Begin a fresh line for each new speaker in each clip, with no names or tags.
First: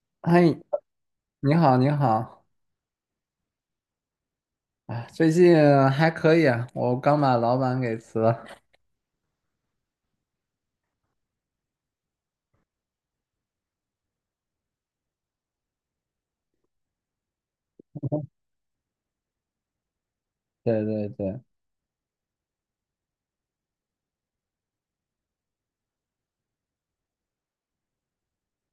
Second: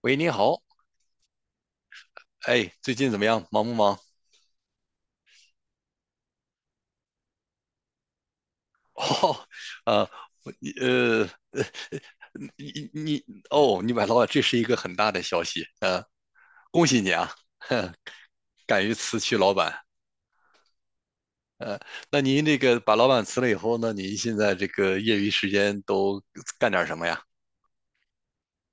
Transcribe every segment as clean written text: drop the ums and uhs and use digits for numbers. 喂，你
嗨，
好。
你好，你好，
哎，最近怎么样？忙不忙？
啊，最近还可以啊，我刚把老板给辞了。
哦，呃，你呃，你你哦，你买老板，这是一个很大的消息，恭喜你啊。敢于辞去老板。
对对对，
呃，那您这个把老板辞了以后呢，您现在这个业余时间都干点什么呀？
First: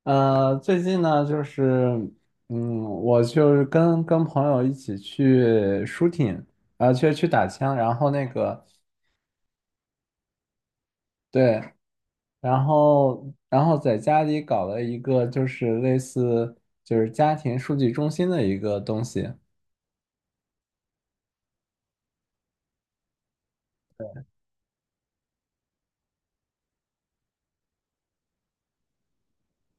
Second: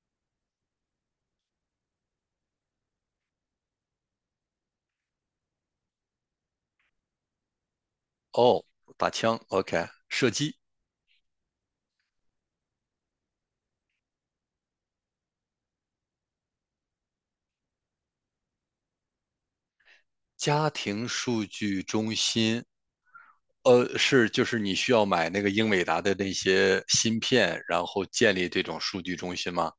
最近呢，就是，我就是跟朋友一起去 shooting，啊，去打枪，然后那
哦，
个，
打枪，OK，射击。
对，然后在家里搞了一个就是类似就是家庭数据中心的一个东西。
家庭数据中心，是就是你需要买那个英伟达的那些芯片，然后建立这种数据中心吗？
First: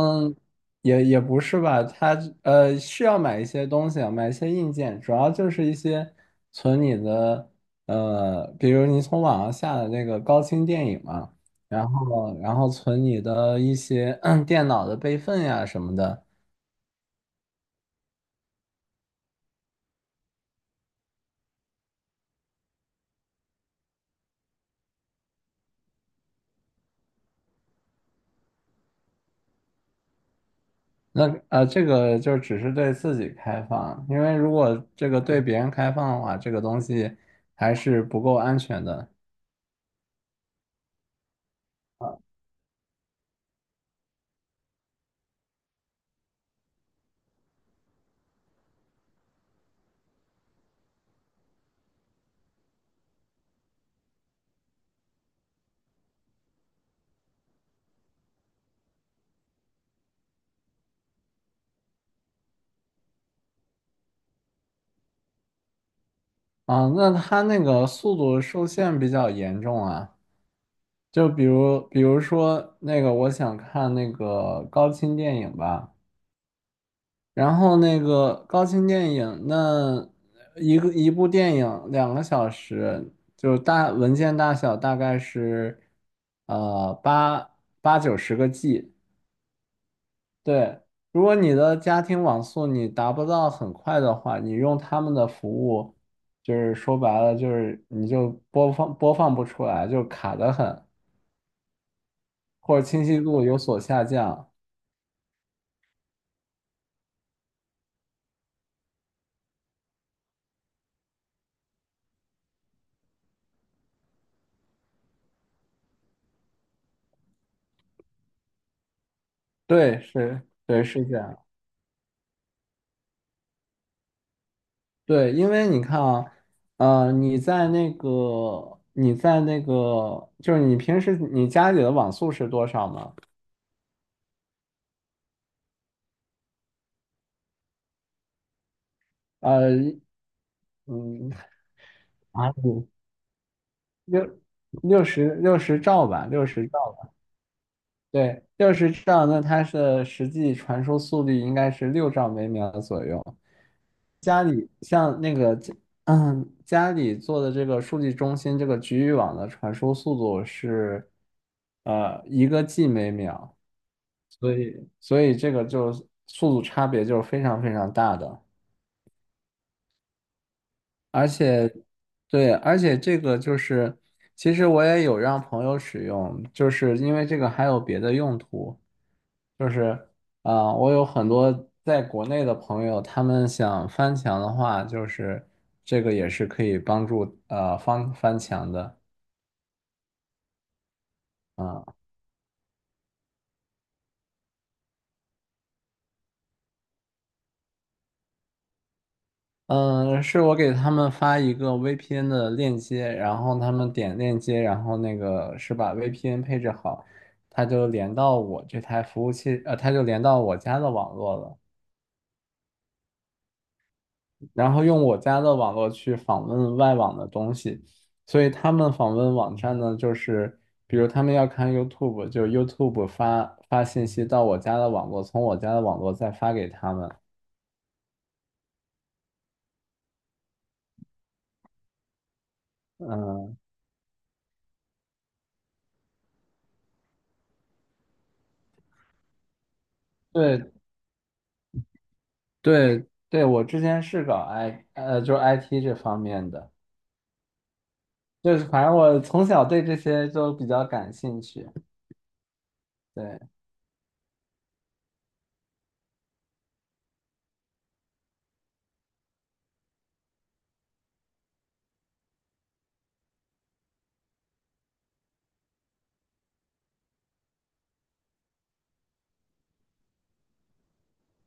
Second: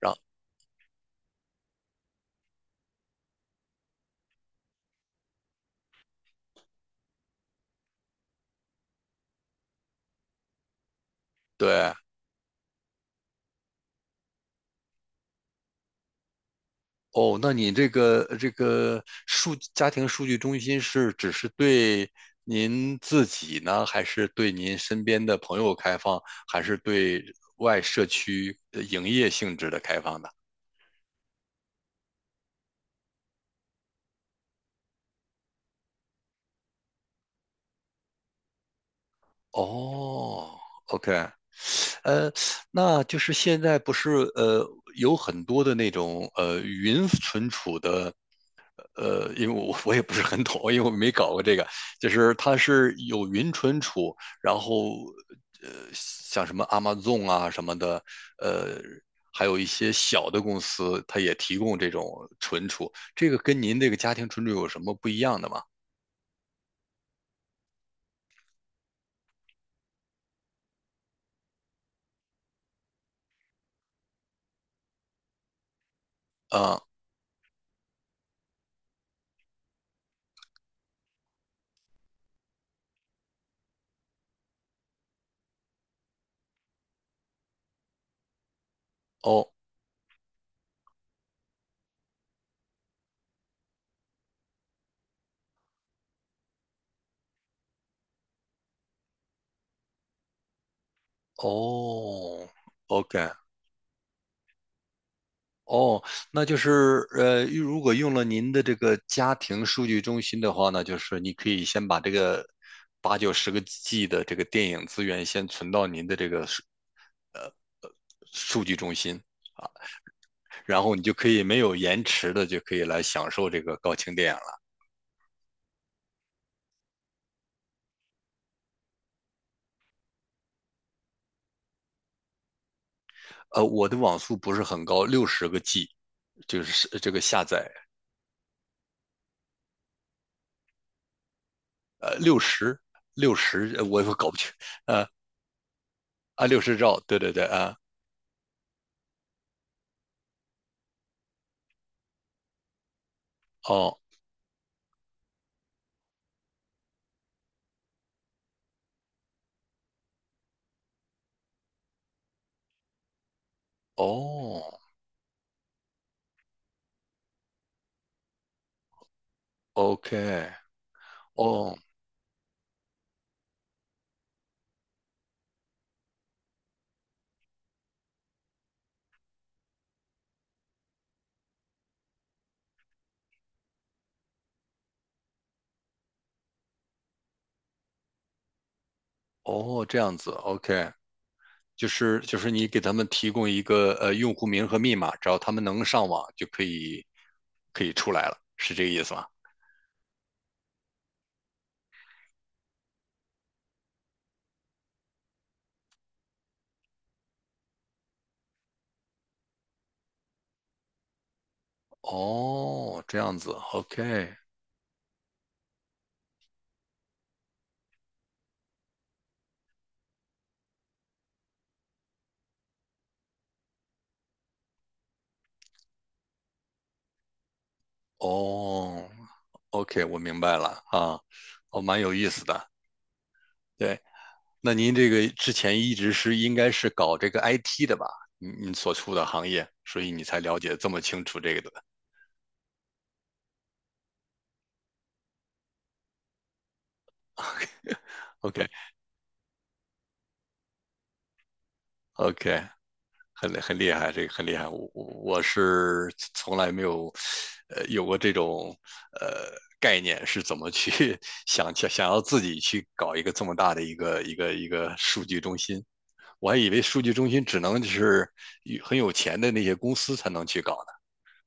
让
也不是吧，它是要买一些东西啊，买一些硬件，主要就是一些存你的比如你从网上下的那个高清电影嘛，然
对。
后然后存你的一些 电脑的备份呀什么的。
哦，那你这个数家庭数据中心是只是对您自己呢，还是对您身边的朋友开放，还是对外社区呃营业性质的开放的？
那这个就只是对自己开放，因为如果这个对别人开放的话，这个东西还是不够安全的
哦，OK。呃，那就是现在不是呃有很多的那种呃云存储的。因为我 我也不是很懂，因为我没搞过这个，就是它是有云存储，然后像什么 Amazon 啊什么的。呃，还有一些小的公司，它也提供这种存储，这个跟您这个家庭存储有什么不一样的吗？
啊。那它那个速度受限比较严重啊。就比如说那个，我想看那个高清电影吧。
啊，
然后那个高清电影，那一部电影2个小时，就大文件大小大概是呃八八九十个 G。
哦
对，如果你的家庭网速你达不到很快的话，你用他们的服务，就是说白了就是你就播放不出来，就卡得很，
哦
或者清晰
，OK。
度有所下降。
哦，那就是如果用了您的这个家庭数据中心的话呢，就是你可以先把这个八九十个 G 的这个电影资源先存到您的这个呃数据中心啊，
对，是，对，
然后你
是
就
这
可
样。
以没有延迟的就可以来享受这个高清电影了。
对，因为你看啊，你在那个，你在那个，就是你平时你家里的网速是多少吗？
我的网速不是很高，六十个 G 就是这个下载。
呃，嗯，
呃，六
啊，
十六十我也搞不
六
清。
六
呃
十六十兆吧，六
啊六
十
十兆，
兆。
对对对啊。
对，六十兆，那它的实际传输速率应该是6兆每秒左右。
哦
家里像那个家里做的这个数据中心这个局域网的传输速度是，一个 G 每秒，所
哦
以所以这个就是速度差别就是非常非常大的。
，OK。
而且，
哦。
对，而且这个就是，其实我也有让朋友使用，就是因为这个还有别的用途，就是啊、我有很多在国内的朋友，他们想翻墙的话，就是这个也是可以帮助翻墙的
哦，这样子，OK。
啊。
就是你给他们提供一个呃用户名和密码，只要他们能上网就可以出来了，是这个意思吗？
嗯，是我给他们发一个 VPN 的链接，然后他们点链接，然后那个是把 VPN 配置好，他就连到我这台服务器，他就连到我家的网络了，
哦，这样子，OK。
然后用我家的网络去访问外网的东西，所以他们访问网站呢，就是比如他们要看 YouTube，就 YouTube 发信息到我家的网络，从我家的网络再发给他们。
哦，OK，我明白了啊。哦，蛮有意思的。
嗯，
对，那您这个之前一直是应该是搞这个 IT 的吧？你你所处的行业，所以你才了
对，
解这么清楚这个的。
对对，我之前是搞 I 呃，就是 IT 这方面的，就是反正我从小对这些就比较感兴趣。
OK，OK。
对
很很厉害，这个很厉害。我我是从来没有，有过这种呃概念，是怎么去 想要自己去搞一个这么大的一个数据中心。我还以为数据中心只能就是很有钱的那些公司才能去搞呢，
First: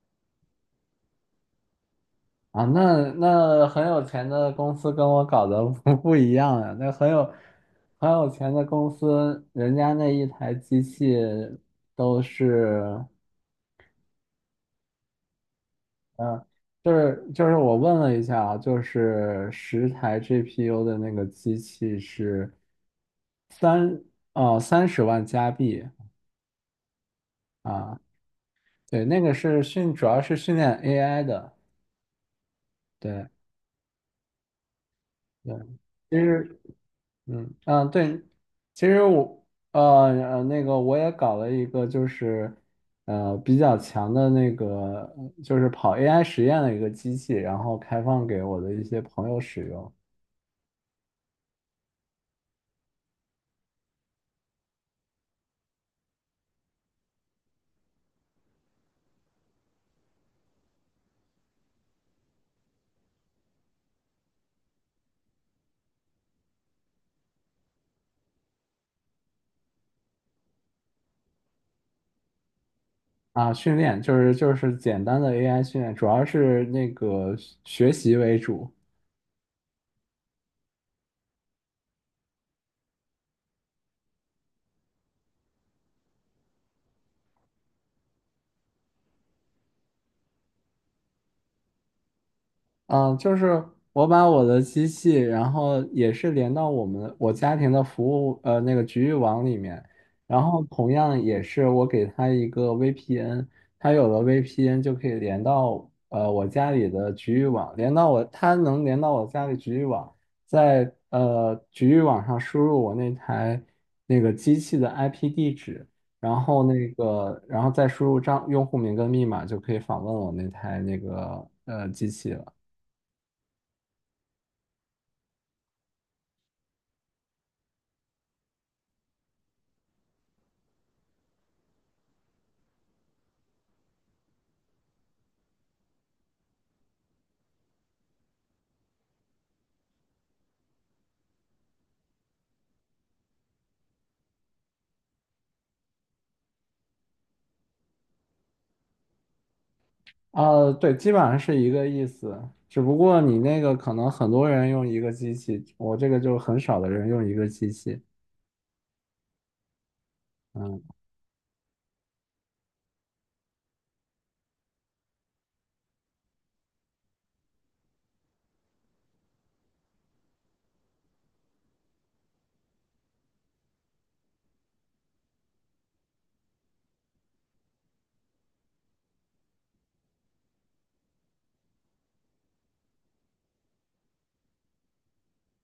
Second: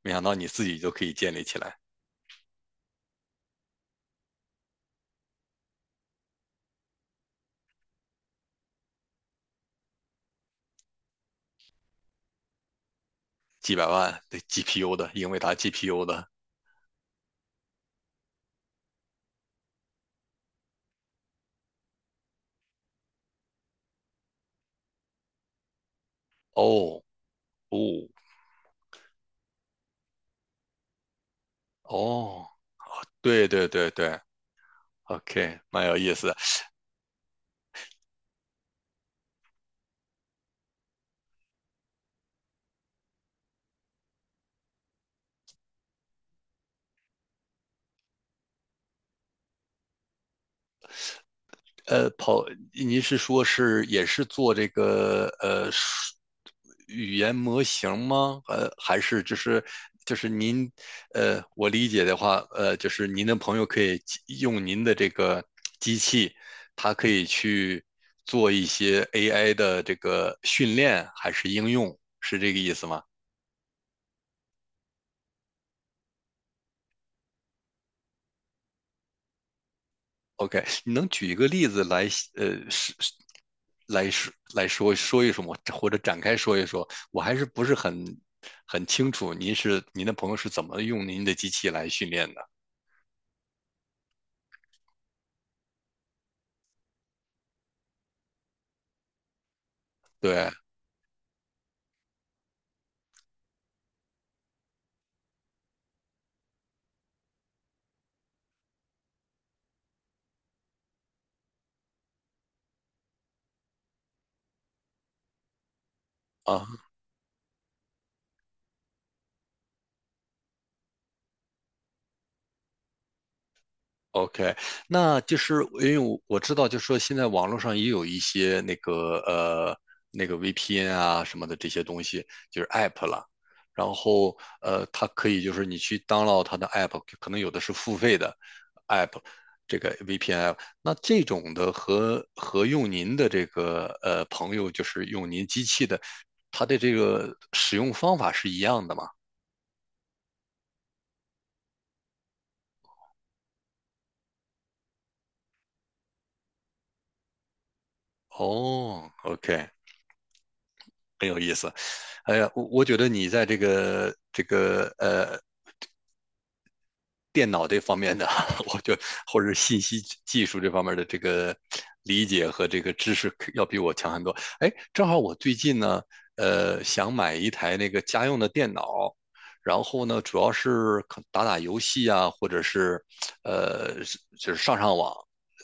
没想到你自己就可以建立起来。
啊，那很有钱的公司跟我搞的 不一样啊，那很有钱的公司，人家那一台机器都是，
几百万的 GPU 的英伟达 GPU 的。
嗯、就是我问了一下啊，就是10台 GPU 的那个机器是三哦三十万加币。
哦哦
啊，对，那个是主要是训练 AI 的。
哦，
对
对对对对
对，
，OK,蛮有意
其
思。
实，嗯嗯，对，其实我呃呃那个我也搞了一个，就是比较强的那个，就是跑 AI 实验的一个机器，然后开放给我的一些朋友使用
呃，跑，您是说是也是做这个语言模型吗？还是就是您，我理解的话，就是您的朋友可以机用您的这个机器，它可以去做一些 AI 的这个训练还是应用，是这个意思吗？
啊，训练就是简单的 AI 训练，主要是那个学习为主。
OK。你能举一个例子来，呃，是是来说说一说吗？或者展开说一说？我还是不是很清楚，您是您的朋友是怎么用您的机器来训练的？
嗯，就是我把我的机器，然后也是连到我家庭的服务呃那个局域网里面，然
对
后同样也是我给它一个 VPN，它有了 VPN 就可以连到我家里的局域网，连到我它能连到我家里局域网，在局域网上输入我那台那个机器的 IP 地址，然后
啊，
那个然后再输入用户名跟密码就可以访问我那台那个机器了。
OK。那就是因为我知道，就是说现在网络上也有一些那个VPN 啊什么的这些东西，就是 App 了。然后它可以就是你去 download 它的 App，可能有的是付费的 App，这个 VPN 那这种的和用您的这个呃朋友就是用您机器的，它的这个使用方法是一样的吗？
啊，对，基本上是一个意思，只不过你那个可能很多人用一个机器，我这个就很少的人用一个机器。
哦，OK，
嗯
很有意思。哎呀，我觉得你在这个电脑这方面的，我就或者信息技术这方面的这个理解和这个知识要比我强很多。哎，正好我最近呢，想买一台那个家用的电脑，然后呢，主要是可打打游戏啊，或者是呃，就是上上网。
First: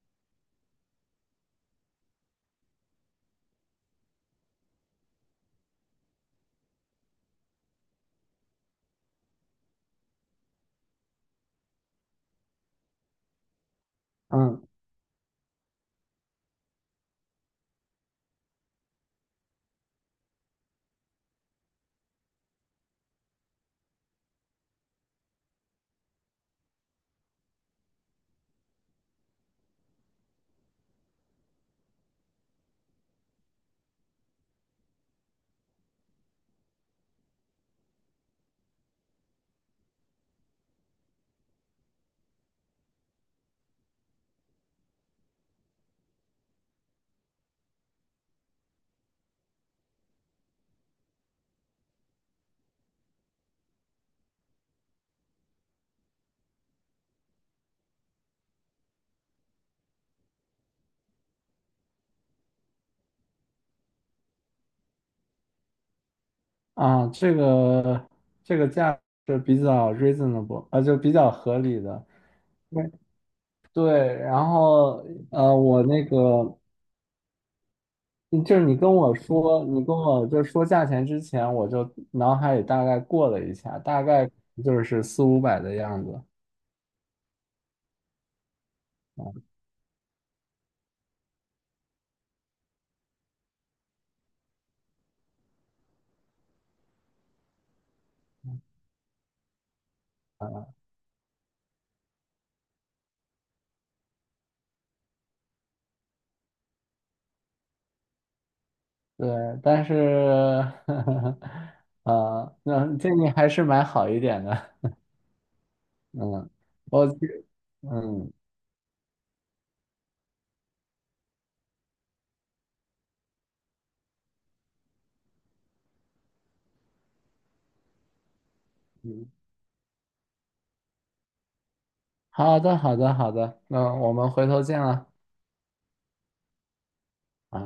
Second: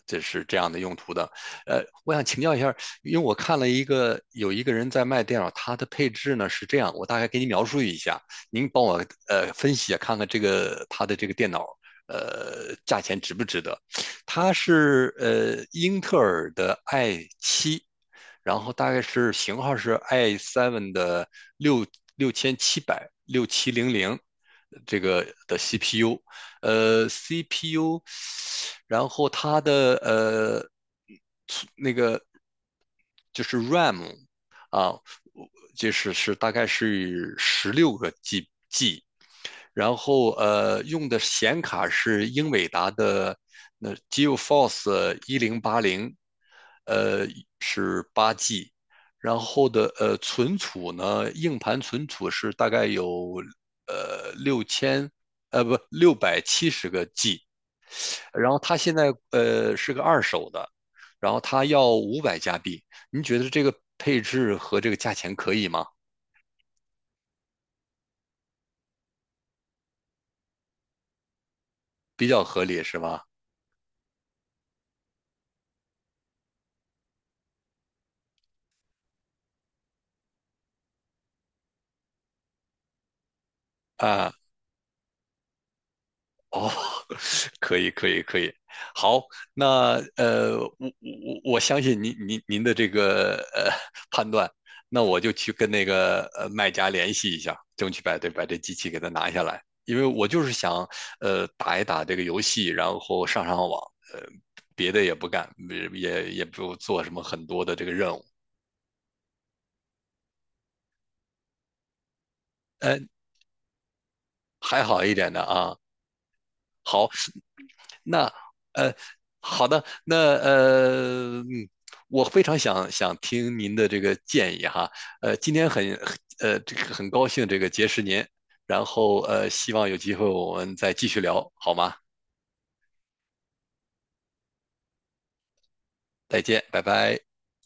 这是这样的用途的。我想请教一下，因为我看了一个有一个人在卖电脑，他的配置呢是这样，我大概给你描述一下，您帮我分析啊，看看这个它的这个电脑呃价钱值不值得？它
嗯
是呃英特尔的 i7，然后大概是型号是 i seven 的六六千七百六七零零这个的 CPU，呃 CPU，然后它的就是 RAM 啊，就是是大概是十六个 G。然后呃用的显卡是英伟达的那 GeForce 1080。呃，然后的呃存储呢，硬盘存储是大概有呃六千呃不六百七十个 G，然后它现在呃是个二手的，然后它要五百加币。您觉得这个配置和这个价钱可以吗？
啊，这个这个价是比较 reasonable，啊，就比较合理的。
比较合理
对
是吧？
对，然后我那个嗯就是你跟我就说价钱之前，我就脑海里大概过了一下，大概
啊，
就是四五百的样子。
哦，可以，可以，可以。好，那我相信您的这个判断，那我就去跟那个呃卖家联系一下，争取把这机器给它拿下来，因为我就是想呃打一打这个游戏，然后上上网。呃，别的也不干，也不做什么很多的这个任务。
对，但是，啊，那
呃，
建议还是买好一点的。
还好一点的啊。
嗯，我，
那
嗯
呃，好的，那我非常听您的这个建议哈。今天这个很高兴这个结识您，然后
嗯，
希望有机会我们再继续聊，好吗？
好的，好的，好的，那我们回头见了。
再见，拜拜。
啊。